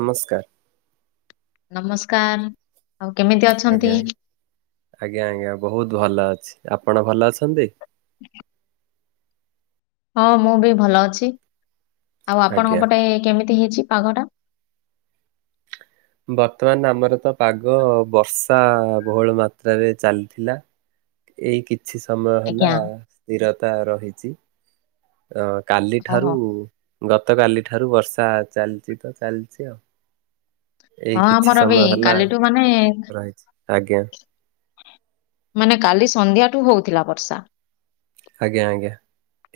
ନମସ୍କାର। ନମସ୍କାର! ଆଉ କେମିତି ଅଛନ୍ତି? ଆଜ୍ଞା ଆଜ୍ଞା ଆଜ୍ଞା ଆଜ୍ଞା, ବହୁତ ଭଲ ଅଛି। ଆପଣ ଭଲ ଅଛନ୍ତି? ହ୍ ହଁ, ମୁଁ ବି ଭଲ ଅଛି। ଆଉ ଆପଣଙ୍କ ଆଜ୍ଞା ପଟେ କେମିତି ହେଇଛି ପାଗଟା? ବର୍ତ୍ତମାନ ଆମର ତ ପାଗ ବର୍ଷା ବହୁଳ ମାତ୍ରାରେ ଚାଲିଥିଲା। ଏଇ କିଛି ସମୟ ହେଲା ଆଜ୍ଞା। ସ୍ଥିରତା ରହିଚି। ଅ କାଲିଠାରୁ, ଓହୋ। ଗତ କା କାଲି ଠାରୁ ବର୍ଷା ଚାଲିଛି ତ ଚାଲିଛି ଆଉ। ଏଇ ହଁ, କିଛି ଆମର ବିଁ ସମୟ ହେଲା କାଲିଠୁ ମାନେ-ଏ। ରହିଛି ଆଜ୍ଞା ମାନେ, କାଲି ସନ୍ଧ୍ୟାଠୁ ହଉଥିଲା ବର୍ଷା। ଆଜ୍ଞା ଆଜ୍ଞା,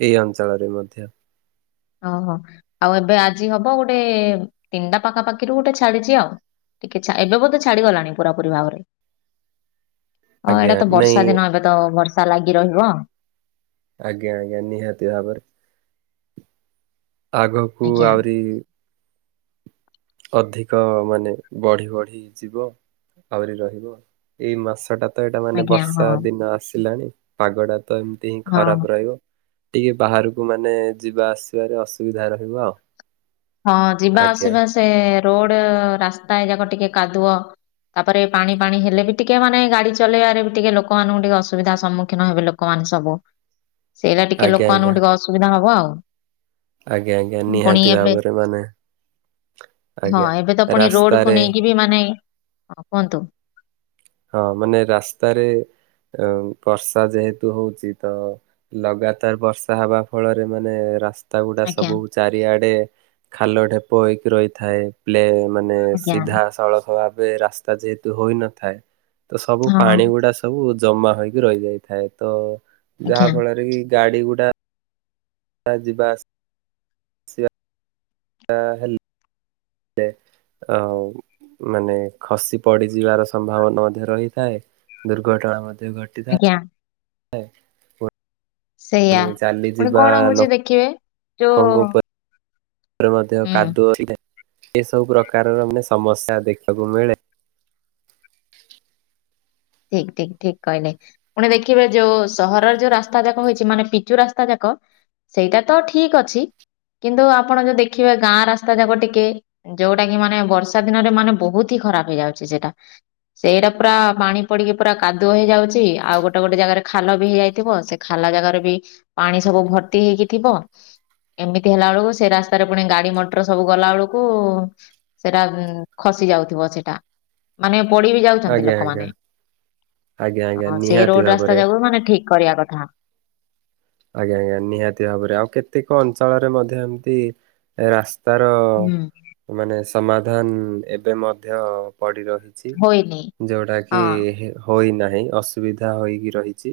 ଏଇ ଅଞ୍ଚଳରେ ମଧ୍ୟ। ଓହୋ! ଆଉ ଏବେ ଆଜି ହବ, ଗୋଟେ-ଏ ତିନିଟା ପାଖାପାଖିରୁ ଗୋଟେ ଛାଡିଛି ଆଉ। ଟିକେ ଛା ଏବେ ବଧେ ଛାଡିଗଲାଣି। ପୁରାପରି ଭାବରେ।। ହଁ, ଆଜ୍ଞା ଏଇଟା ତ ନାଇଁ ବର୍ଷା ଦିନ ଏବେ ତ ବର୍ଷା ଲାଗି ରହିଁବ। ଆଜ୍ଞା ଆଜ୍ଞା, ନିହାତଭାବରେ। ଆଗକୁ ଆଜ୍ଞା ଆହୁରି ଅଧିକ ମାନେ ବଢି ବଢି ଯିବ। ଆହୁରି ରହିବ। ଏଇ ମାସଟା ତ ଏଇଟା ମାନେ ଆଜ୍ଞା ହଁ ବର୍ଷା ଦିନ ଆସିଲାଣି ପାଗଟା ତ ଏମିତି ହିଁ ହଁ। ଖରାପ ରହିବ। ଟିକେ ବାହାରକୁ ମାନେ ଯିବା ଆସିବାରେ ଅସୁବିଧା ରହିବ ଆଉ। ହଁ ଯିବା ଆଜ୍ଞା। ଆସିବା ସେ ରୋଡ ରାସ୍ତା ଏ ଯାକ ଟିକେ କାଦୁଅ ତାପରେ ପାଣି ପାଣି ହେଲେ ବି ଟିକେ ମାନେ ଗାଡି ଚଲେଇବାରେ ବି ଟିକେ ଲୋକମାନଙ୍କୁ ଟିକେ ଅସୁବିଧା ସମ୍ମୁଖୀନ ହେବେ ଲୋକମାନେ ସବୁ ସେଇଟା ଟିକେ ଆଜ୍ଞା ଆଜ୍ଞା ଲୋକମାନଙ୍କୁ ଟିକେ ଅସୁବିଧା ହବ ଆଉ। ଆଜ୍ଞା ଆଜ୍ଞା ପୁଣି ନିହାତି ଏବେ ଭାବରେ ମାନେ ଆଜ୍ଞା ହଁ ଏବେ ତ ପୁଣି ରୋଡକୁୁ ରାସ୍ତାରେ ନେଇକି ବି ମାନେ ହଁ କୁହନ୍ତୁ? ହଁ ମାନେ ରାସ୍ତାରେ ଅ ବର୍ଷା ଯେହେତୁ ହଉଛି ତ ଲଗାତାର ବର୍ଷା ହବା ଫଳରେ ମାନେ ରାସ୍ ତା ଗୁଡା ଆଜ୍ଞା ସବୁ ଚାରିଆଡେ ଖାଲ ଢେପ ହେଇକି ରହିଥାଏ ପ୍ଲେ ମାନେ ଆଜ୍ଞା ସିଧା ସଳଖ ଭାବେ ରାସ୍ତା ଯେହେତୁ ହୋଇନଥାଏ। ତ ସବୁ ହଁ ପାଣି ଗୁଡା ସବୁ ଜମା ହେଇକି ରହିଯାଇଥାଏ ତ ଆଜ୍ଞା ଯାହା ଫଳରେ କି ଗାଡି ଗୁଡା ହଜି ବାସ ହେଲ ଲେ ଆ ମାନେ ଖସି ପଡିଯିବାର ସମ୍ଭାବନା ମଧ୍ୟ ରହିଥାଏ ଦୁର୍ଘଟଣା ମଧ୍ୟ ଘଟିଥା ଆଜ୍ଞା ସେଇଆ ପୁଣି କଣ ହଉଛି ଦେଖିବେ ଯୋଉ ରେ ମଧ୍ୟ ହୁଁ କାଦୁଅ ଏ ସବୁ ପ୍ରକାରର ମାନେ ସମସ୍ୟା ଦେଖିବାକୁ ମିଳେ ଠିକ ଠିକ ଠିକ କହିଲେ ପୁଣି ଦେଖିବେ ଯୋଉ ସହରର ଯୋଉ ରାସ୍ତା ଯାକ ହେଇଛି ମାନେ ପିଚୁ ରାସ୍ତା ଯାକ ସେଇଟା ତ ଠିକ ଅଛି। କିନ୍ତୁ ଆପଣ ଯୋଉ ଦେଖିବେ ଗାଁ ରାସ୍ତା ଯାକ ଟିକେ ଯୋଉଟା କି ମାନେ ବର୍ଷା ଦିନରେ ମାନେ ବହୁତ ହି ଖରାପ ହେଇଯାଉଛି ସେଇଟା ସେଇଟା ପୁରା ପାଣି ପଡିକି ପୁରା କାଦୁ ହେଇଯାଉଛି ଆଉ ଗୋଟେ ଗୋଟେ ଜାଗାରେ ଖାଲ ବି ହେଇଯାଇଥିବ ସେ ଖାଲା ଜାଗାରେ ବି ପାଣି ସବୁ ଭର୍ତ୍ତି ହେଇକି ଥିବ ଏମିତି ହେଲା ବେଳକୁ ସେ ରାସ୍ତାରେ ପୁଣି ଗାଡି ମଟର ସବୁ ଗଲା ବେଳକୁ ସେଟା ଖ ଯାଉଥିବ ସେଇଟା ମାନେ ପଡି ବି ଯାଉଛନ୍ତି ଆଜ୍ଞା ଆଜ୍ଞା ଲୋକମାନେ ଆଜ୍ଞା ଆଜ୍ଞା ହଁ ସେଇ ନିହାତି ରୋଡ ରାସ୍ତା ଭାବରେ ଯା ମାନେ ଠିକ କରିବା କଥା ଆଜ୍ଞା ଆଜ୍ଞା ନିହାତି ଭାବରେ ଆଉ କେତେକ ଅଞ୍ଚଳରେ ମଧ୍ୟ ଏମିତି ରାସ୍ ତାର ହୁଁ ମାନେ ସମାଧାନ ଏବେ ମଧ୍ୟ ପଡି ରହିଛି ହୋଇନି ଯୋଉଟା ହଁ କି ହୋଇ ନାହିଁ ଅସୁବିଧା ହୋଇକି ରହିଛି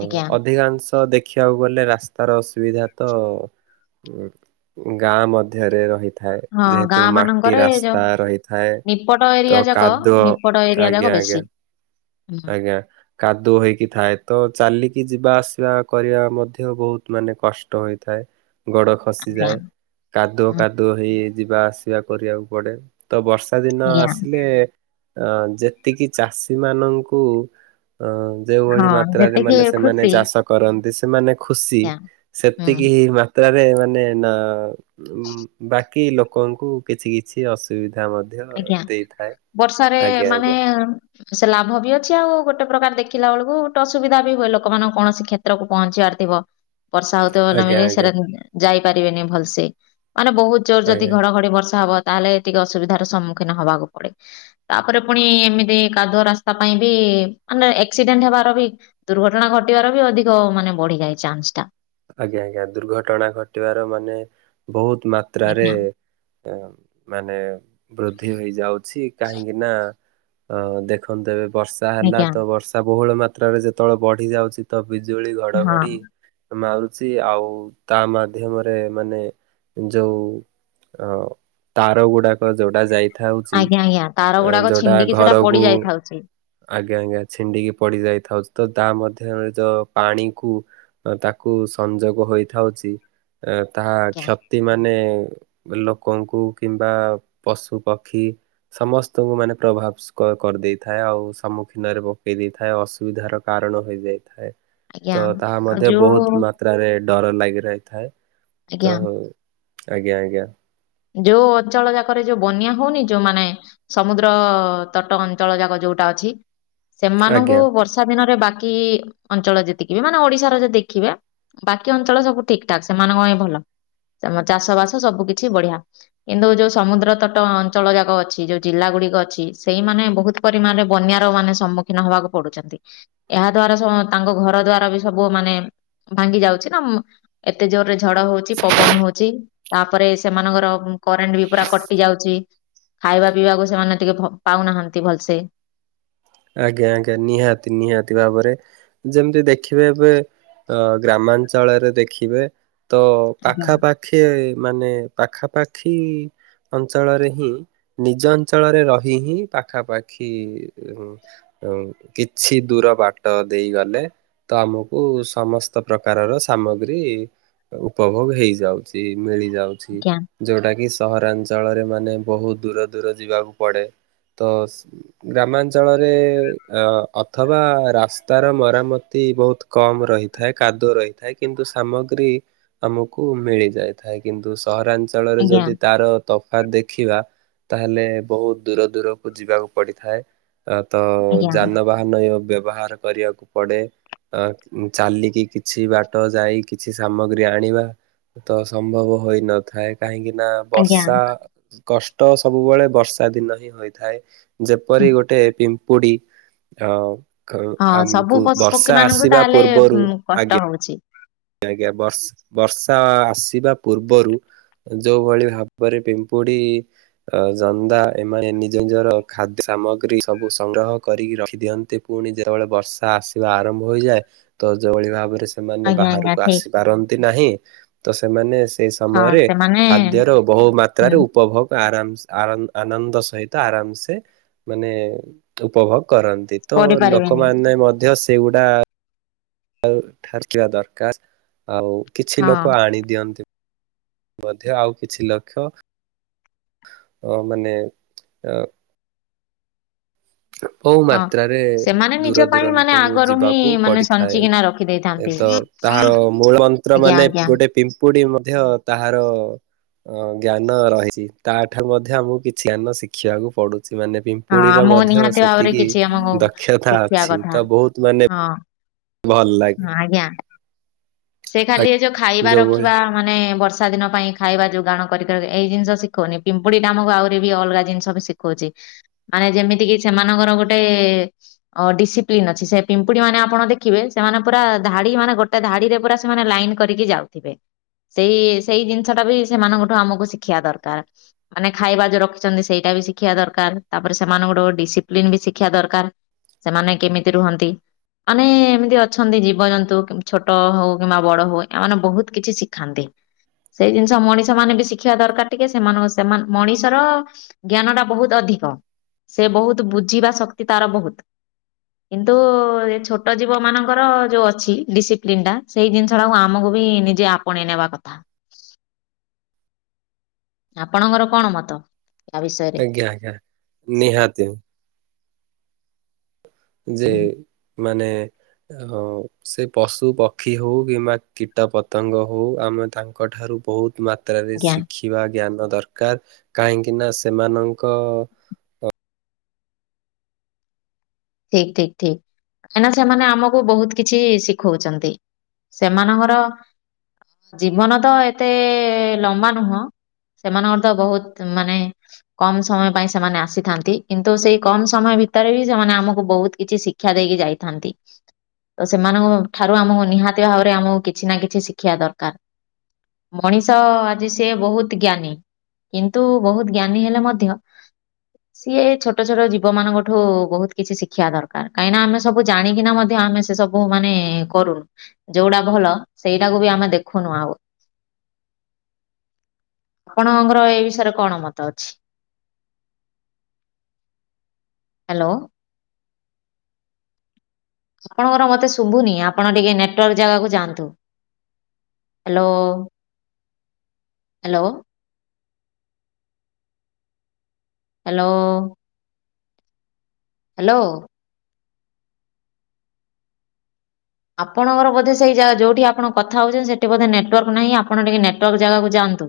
ଆଜ୍ଞା ଅଧିକାଂଶ ଦେଖ ଦେଖିବାକୁ ଗଲେ ରାସ୍ତାର ଅସୁବିଧା ତ ଗାଁ ମଧ୍ୟରେ ରହି ହଁ ଗାଁ ମାନଙ୍କରେ ଯୋଉ ରହିଥାଏ। ନିପଟ ତ ଏରିଆ ଯାକ କାଦୁଅ ନିପଟ ଏରିଆ ଆଜ୍ଞା ଯାକ ଆଜ୍ଞା ବେଶୀ ହ ଆଜ୍ଞା କାଦୁଅ ହେଇକି ଥାଏ ତ ଚାଲି କି ଯିବା ଆସିବା କରିବା ମଧ୍ୟ ବହୁତ ମାନେ କଷ୍ଟ ହେଥାଏ। ଗୋଡ ଆଜ୍ଞା ଖସିଯାଏ କାଦୁଅ ହୁଁ, କାଦୁଅ ହେଇ ଯିବା ଆସିବା କରିବାକୁ ପଡେ ତ ବର୍ଷା ଦିନ ଆଜ୍ଞା ଆସିଲେ ଅ ଯେତିକି ଚାଷୀ ମାନଙ୍କୁ ହ ଯେଉଭଳି ହଁ ମାତ୍ରାରେ ଯେତିକି ମାନେ ସେମାନେ ଖୁସି ଚାଷ କରନ୍ତି ସେମାନେ ଖୁସି ଆଜ୍ଞା। ହୁଁ। ସେତିକି ମାତ୍ରାରେ ମାନେ ନା ବା କି ଲୋକଙ୍କୁ କିଛି କିଛି ଅସୁବିଧା ମଧ୍ୟ ଆଜ୍ଞା ଦେଇଥାଏ। ବର୍ଷାରେ ଆଜ୍ଞା ମାନେ ଆଜ୍ଞା ସେ ଲାଭ ବିୟ ଛି ଆଉ ଗୋଟେ ପ୍ରକାର ଦେଖିଲା ବେଳକୁ ଗୋଟ ଅସୁବିଧା ବି ହୁଏ ଲୋକମାନଙ୍କ କୌଣସି କ୍ଷେତ୍ରକୁ ପହଞ୍ଚିବାର ଥିବ ବର୍ଷା ହଉଥିବ ଆଜ୍ଞା ଭଲମ ଆଜ୍ଞା ସେଟା ଯାଇପାରିବେନି ଭଲସେ ମାନେ ବହୁତୋ ଯଦି ଆଜ୍ଞା ଘଡଘଡି ବର୍ଷା ହବ ତାହେଲେ ଟିକେ ଅସୁବିଧା ସମ୍ମୁଖୀନ ହବାକୁ ପଡେ ତାପରେ ପୁଣି ଏମିତି କାଦୁଆ ରାସ୍ତା ପାଇଁ ବି ମାନେ ଏସିଡେଣ୍ଟ ହେବାର ବି ଦୁର୍ଘଟଣା ଘଟିବାର ବି ଅଧିକ ମାନେ ବଢିଯାଏ ଚାନ୍ସ ଟା ଆଜ୍ଞା ଆଜ୍ଞା ଦୁର୍ଘଟଣା ଘଟିବାର ମାନେ ବହୁତ ମାତ୍ରାରେ ଆଜ୍ଞା ମାନେ ବୃଦ୍ଧି ହେଇଯାଉଛି କାହିଁକି ନା ଅ ଦେଖନ୍ତୁ ଏବେ ବର୍ଷା ହେଲା ଆଜ୍ଞା ତ ବର୍ଷା ବହୁଳ ମାତ୍ରାରେ ଯେତେବେଳେ ବଢି ଯାଉଛି ତ ବିଜୁଳି ହଁ ଘଡଘଡି ମାରୁଛି ଆଉ ତା ମାଧ୍ୟମରେ ମାନେ ଯୋଉ ଅ ତାର ଗୁଡାକ ଯୋଉଟା ଯାଇ ଠା ହୋଉଛି ଆଜ୍ଞା ଆଜ୍ଞା ତାର ଗୁଡାକ ଯୋଉଟା ଛିଣ୍ଡିକି ସେଟା ପଡି ଘରକୁ ଯାଇଥାଉଛି ଆଜ୍ଞା ଆଜ୍ଞା ଛିଣ୍ଡିକି ପଡି ଯାଇଥାଉ ତ ତା ମଧ୍ୟରେ ଯୋଉ ପାଣି କୁ ତାକୁ ସଂଯୋଗ ହୋଇଥାଉଛି ଏ ତାହା ଆଜ୍ଞା କ୍ଷତି ମାନେ ଲୋକଙ୍କୁ କିମ୍ବା ପଶୁ ପକ୍ଷୀ ସମସ୍ତଙ୍କୁ ମାନେ ପ୍ରଭାବ କରିଦେଇଥାଏ। ଆଉ ସମ୍ମୁଖୀନରେ ପକେଇ ଦେଇଥାଏ ଅସୁବିଧାର କାରଣ ହେଇଯାଇଥାଏ। ଆଜ୍ଞା ତ ତାହା ଆଉ ମଧ୍ୟ ବହୁତ ଯୋଉ ମାତ୍ରାରେ ଡର ଲାଗି ରହିଥାଏ। ତ ଆଜ୍ଞା ଆଜ୍ଞା ଆଜ୍ଞା ଯୋଉ ଅଞ୍ଚଳ ଯାକରେ ଯୋଉ ବନ୍ୟା ହଉନି ଯୋଉ ମାନେ ସମୁଦ୍ର ତଟ ଅଞ୍ଚଳ ଯାକ ଯୋଉ ଅଛି ଆଜ୍ଞା। ସେମାନଙ୍କୁ ବର୍ଷା ଦିନରେ ବାକି ବାକି ଅଞ୍ଚଳ ଯେତିକିବି ମାନେ ଓଡିଶାର ଯଦି ଦେଖିବେ ବାକି ଅଞ୍ଚଳ ସବୁ ଠିକ ଠାକ ସେମାନଙ୍କ ପାଇଁ ଭଲ। ଚମ ଚାଷ ବାସ ସବୁ କିଛି ବଢିଆ। କିନ୍ତୁ ଯୋଉ ସମୁଦ୍ର ତଟ ଅଞ୍ଚଳ ଯାକ ଅଛି ଯୋଉ ଜିଲ୍ଲା ଗୁଡିକ ଅଛି ସେଇମାନେ ବହୁତ ପରିମାଣରେ ବନ୍ୟାର ମାନେ ସମ୍ମୁଖୀନ ହବାକୁ ପଡୁଛନ୍ତି। ଏହା ଦ୍ଵାରା ତାଙ୍କ ଘର ଦ୍ଵାର ବି ସବୁମାନେ ଭାଙ୍ଗି ଯାଉଛି ନା ଏତେ ଜୋରରେ ଝଡ ହଉଛି ପବନ ହଉଛି ତାପରେ ସେମାନଙ୍କର କରେଣ୍ଟ ବି ପୁରା କଟି ଯାଉଛି। ଖାଇବା ପିଇବାକୁ ସେମାନେ ଟିକେ ଭ ପାଉନାହାନ୍ତି ଭଲସେ। ଆଜ୍ଞା ଆଜ୍ଞା ନିହାତି ନିହାତି ଭାବରେ ଯେମିତି ଦେଖିବେ ଏବେ ଅ ଗ୍ରାମାଞ୍ଚଳରେ ଦେଖିବେ ତ ଆଜ୍ଞା ପାଖାପାଖି ମାନେ ପାଖାପାଖି ଅଞ୍ଚଳରେ ହିଁ ନିଜ ଅଞ୍ଚଳରେ ରହି ହିଁ ପାଖାପାଖି କିଛି ଦୂର ବାଟ ଦେଇ ଗଲେ ତ ଆମକୁ ସମସ୍ତ ପ୍ରକାର ର ସାମଗ୍ରୀ ଉପଭୋଗ ହେଇଯାଉଛି ମିଳିଯାଉଛି ଆଜ୍ଞା ଯୋଉଟା କି ସହରାଞ୍ଚଳରେ ମାନେ ବହୁତ ଦୂର ଦୂର ଯିବାକୁ ପଡ଼େ ତ ଗ୍ରାମାଞ୍ଚଳରେ ଅ ଅଥବା ରାସ୍ତା ର ମରାମତି ବହୁତ କମ ରହିଥାଏ। କାଦୁଅ ରହିଥାଏ। କିନ୍ତୁ ସାମଗ୍ରୀ ଆମକୁ ମିଳି ଯାଇଥାଏ କିନ୍ତୁ ସହରାଞ୍ଚଳରେ ଆଜ୍ଞା ଯଦି ତାର ତଫାତ ଦେଖିବା ତାହେଲେ ବହୁତ ଦୂର ଦୂରକୁ ଯିବାକୁ ପଡିଥାଏ। ତ ଆଜ୍ଞା ଯାନବାହାନ ବ୍ୟବହାର କରିବାକୁ ପଡେ। ଅ ଚାଲିକି କିଛି ବାଟ ଯାଇ କିଛି ସାମଗ୍ରୀ ଆଣିବା। ତ ସମ୍ଭବ ହୋଇନଥାଏ କାହିଁକି ନା ଆଜ୍ଞା। ବର୍ଷା କଷ୍ଟ ସବୁବେଳେ ବର୍ଷା ଦିନ ହିଁ ହୋଇଥାଏ। ଯେପରି ଗୋଟେ ପିମ୍ପୁଡି ଆ କ ହଁ ଆମ ସବୁ ପଶୁ ପକ୍ଷୀ ପବ୍ବର୍ଷା ମାନଙ୍କୁ ଆସିବା ତାହେଲେ ପୂର୍ବରୁ କଷ୍ଟ ଆଜ୍ଞା। ହଉଛି। ଆ ବଷ ବର୍ଷା ଆସିବା ପୂର୍ବରୁ ଯୋଉ ଭଳି ଭାବରେ ପିମ୍ପୁଡି ଅ ଜନ୍ଦା ଏମାନେ ନିଜ ନିଜର ଖାଦ୍ୟ ସାମଗ୍ରୀ ସବୁ ସଂଗ୍ରହ କରିକି ରଖି ଦିଅନ୍ତି। ପୁଣି ଯେତେବେଳେ ବର୍ଷା ଆସିବା ଆରମ୍ଭ ହୋଇଯାଏ ତ ଯୋଉ ଭଳି ଭାବରେ ସ ଆଜ୍ଞା ଆଜ୍ଞା ବାହାରକୁ ଠିକ ଆସିପାରନ୍ତି ନାହିଁ ତ ସେମାନେ ସେ ହଁ ସମୟରେ ସେମାନେ ଖାଦ୍ୟର ବହୁ ମାତ୍ରାରେ ହୁଁ ଉପଭୋଗ ଆରମ୍ଭ ଆର ଆନନ୍ଦ ସହିତ ଆରାମସେ ମାନେ ଉପଭୋଗ କରନ୍ତି ତ କରିପାରିବେନି ଲୋକମାନେ ମଧ୍ୟ ସେଗୁଡା ଆଉ ଠାରୁଥିବା ଦରକାର ଆଉ କିଛି ହଁ ଲୋକ ଆଣି ଦିଅନ୍ତି। ମଧ୍ୟ ଆଉ କିଛି ଲକ୍ଷ୍ୟ ମାନେ ଓଉ ହଁ। ମାତ୍ରାରେ ସେମାନେ ନିଜ ଦୂର ପାଇଁ ମାନେ ଦୂରନ୍ତକୁ ଆଗରୁ ହିଁ ଯିବାକୁ ମାନେ ପଡିଥାଏ ସଞ୍ଚିକିନା ରଖି ଦେଇଥାନ୍ତି ଏତ ତାହାର ମୂଳ ମନ୍ତ୍ର ଆଜ୍ଞା ମାନେ ଆଜ୍ଞା। ଗୋଟେ ପିମ୍ପୁଡି ମଧ୍ୟ ତାହାର ଅଁ ଜ୍ଞାନ ରହିଛି ତା ଠାରୁ ମଧ୍ୟ ଆମକୁ କିଛି ଜ୍ଞାନ ଶିଖିବାକୁ ପଡୁ ଛି ମାନେ ହଁ ପିମ୍ପୁଡ଼ିର ଆମକୁ ମଧ୍ୟ ନିହାତି ଭାବରେ ସେତିକି କିଛି ଆମକୁ ଦକ୍ଷତା ଶିଖିବା ଅଛି କଥା ତ ବହୁତ ମାନେ ହଁ ଭଲ ହଁ ଲାଗେ। ଆଜ୍ଞା। ସେ ଖାଲି ଏ ଯୋଉ ଖାଇବା ଯୋଉଭଳି ରଖିବା ମାନେ ବର୍ଷା ବର୍ଷା ଦିନ ପାଇଁ ଖାଇବା ଯୋଗାଣ କରିକ ଏଇ ଜିନିଷ ଶିଖଉନି ପିମ୍ପୁଡି ଟା ଆମକୁ ଆହୁରି ବି ଅଲଗା ଜିନିଷବି ଶିଖଉଛି ମାନେ ଯେମିତି କି ସେମାନଙ୍କର ଗୋଟେ ଅ ଡିସିପ୍ଲିନ ଅଛି, ସେ ପିମ୍ପୁଡି ମାନେ ଆପଣ ଦେଖି ଦେଖିବେ ସେମାନେ ପୁରା ଧାଡି ମାନେ ଗୋଟେ ଧାଡିରେ ପୁରା ସେମାନେ ଲାଇନ୍ କରିକି ଯାଉଥିବେ ସେଇ ସେଇ ଜିନିଷ ଟା ବି ସେମାନଙ୍କଠୁ ଆମକୁ ଶିଖିବା ଦରକାର ମାନେ ଖାଇବା ଯୋଉ ରଖିଛନ୍ତି ସେଇଟା ଟାବି ଶିଖିବା ଦରକାର ତାପରେ ସେମାନଙ୍କଠୁ ଡିସିପ୍ଲିନ ବି ଶିଖିବା ଦରକାର। ସେମାନେ କେମିତି ରୁହନ୍ତି, ମାନେ ଏମିତି ଅଛନ୍ତି ଜୀବଜନ୍ତୁ କି ଛୋଟ ହଉ କିମ୍ବା ବଡ ହୁଏ ଏମାନେ ବହୁତ କିଛି ଶିଖାନ୍ତି। ସେଇ ଜିନିଷ ମଣିଷ ମାନେ ବି ଶିଖିବା ଦରକାର ଟିକେ ସେମାନଙ୍କ ସେମା ମଣିଷର ଜ୍ଞାନ ଟା ବହୁତ ଅଧିକ ଧିକ ସେ ବହୁତ ବୁଝିବା ଶକ୍ତି ତାର ବହୁତ କିନ୍ତୁ ଏ ଛୋଟ ଜୀବ ମାନଙ୍କର ଯୋଉ ଅଛି ଡିସିପ୍ଲିନ ଟା ସେଇ ଜିନିଷ ଟାକୁ ଆମକୁ ବି ନିଜେ ଆପଣେଇ ନେବା କଥା। ଆପଣଙ୍କର କଣ ମତ? ୟା ବିଷୟରେ? ଆଜ୍ଞା ଆଜ୍ଞା ନିହାତି। ଯେ ମାନେ ହଁ ସେ ପଶୁ ପକ୍ଷୀ ହଉ କିମ୍ବା କୀଟ ପତଙ୍ଗ ହଉ ଆମେ ତାଙ୍କ ଠାରୁ ବହୁତ ମା ତ୍ରାରେ ଆଜ୍ଞା ଶିଖିବା ଜ୍ଞାନ ଦରକାର କାହିଁକି ନା ସେମାନଙ୍କ ଠିକ୍ ଠିକ୍ ଠିକ୍ କାଇଁନା ସେମାନେ ଆମକୁ ବହୁତ କିଛି ଶିଖଉଛନ୍ତି। ସେମାନଙ୍କର ଜୀବନ ତ ଏତେ ଲମ୍ବା ନୁହଁ। ସେମାନଙ୍କର ତ ବହୁତ ମାନେ କମ ସମୟ ପାଇଁ ସେମାନେ ଆସିଥାନ୍ତି କିନ୍ତୁ ସେଇ କମ ସମୟ ଭିତରେ ବି ସେମାନେ ଆମକୁ ବହୁତ କିଛି ଶିକ୍ଷା ଦେଇକି ଯାଇଥାନ୍ତି। ତ ସେମାନଙ୍କ ଠାରୁ ଆମକୁ ନିହାତି ଭାବରେ ଆମକୁ କିଛି ନା କିଛି ଶିଖିବା ଦରକାର। ମଣିଷ ଆଜି ସେ ବହୁତ ଜ୍ଞାନୀ। କିନ୍ତୁ ବହୁତ ଜ୍ଞାନୀ ହେଲେ ମଧ୍ୟ ସିଏ ଛୋଟ ଛୋଟ ଜୀବ ମାନଙ୍କଠୁ ବହୁତୁ କିଛି ଶିଖିବା ଦରକାର କାହିଁକିନା ଆମେ ସବୁ ଜାଣିକିନା ମଧ୍ୟ ଆମେ ସେ ସବୁ ମାନେ କରୁନୁ ଯୋଉଡାଭ ଭଲ ସେଇଟାକୁ ବି ଆମେ ଦେଖୁନୁ ଆଉ। ଆପଣଙ୍କର ଏଇ ବିଷୟରେ କଣ ମତ ଅଛି? ହାଲୋ। ଆପଣଙ୍କର ମତେ ଶୁଭୁନି ଆପଣ ଟିକେ ନେଟୱାର୍କ ଜାଗାକୁ ଯାଆନ୍ତୁ। Hello hello. ହାଲୋ। ହାଲୋ। ଆପଣଙ୍କର ବୋଧ ସେଇଜାଗା ଯଉଠି ଆପଣ କଥାହଉଛନ୍ତି ସେଠିବୋଧେ ନେଟୱାର୍କ ନାହିଁ ଆପଣ ଟିକେଟୱାର୍କ ଜାଗାକୁ ଯାଆ ନ୍ତୁ।